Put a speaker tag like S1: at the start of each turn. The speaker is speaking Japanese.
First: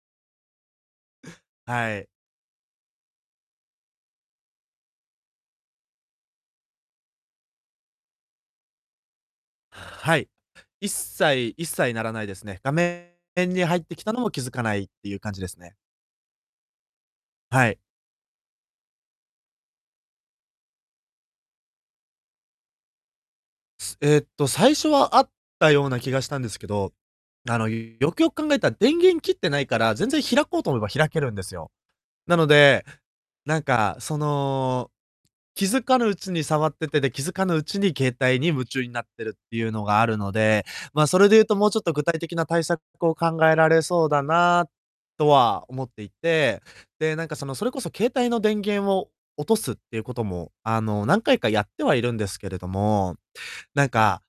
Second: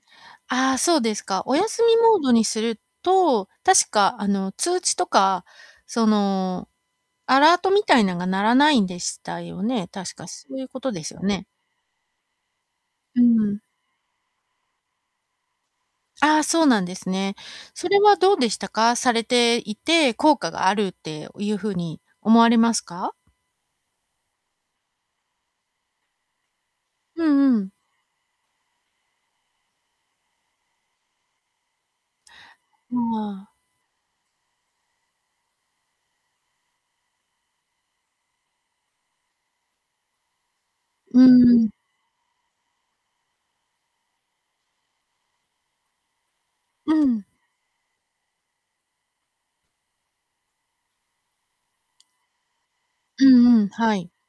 S1: ああ、そうですか。お休み
S2: はい。
S1: モードにすると、確か、あの、通知とか、その、アラートみたいなんが鳴らないんでしたよね？確
S2: は
S1: か、
S2: い、
S1: そうゆうこ
S2: 一
S1: とですよね？
S2: 切一切ならないですね。がめ
S1: う
S2: ん
S1: ん。
S2: に入ってきたのも気づかないってゆう感じですね。
S1: ああ、そうなんですね。
S2: はい。
S1: それはどうでしたか？されていて、効果があるって、おゆうふうに思われますか？
S2: えっと、最初はあったような気がしたんですけど、
S1: うん
S2: あ
S1: う
S2: の、
S1: ん。
S2: よくよく考えた、電源切ってないから、全然開こうと思えば開けるんですよ。なので、
S1: うん、ああ。
S2: なんか、その、気づかぬうちに触ってて、で、気づかぬうちに携帯に夢中になってるってゆうのがあるので、ま、そ
S1: うー
S2: れでゆうと、も
S1: ん。
S2: うちょっと具体的な対策を考えられそうだなとは思っていて、
S1: う
S2: で、
S1: ん。
S2: なんか、その、それこそ携帯の電源を落とすっていうことも、あの、何回かやってはいるんですけれども、
S1: うんうん、
S2: なん
S1: はい。
S2: か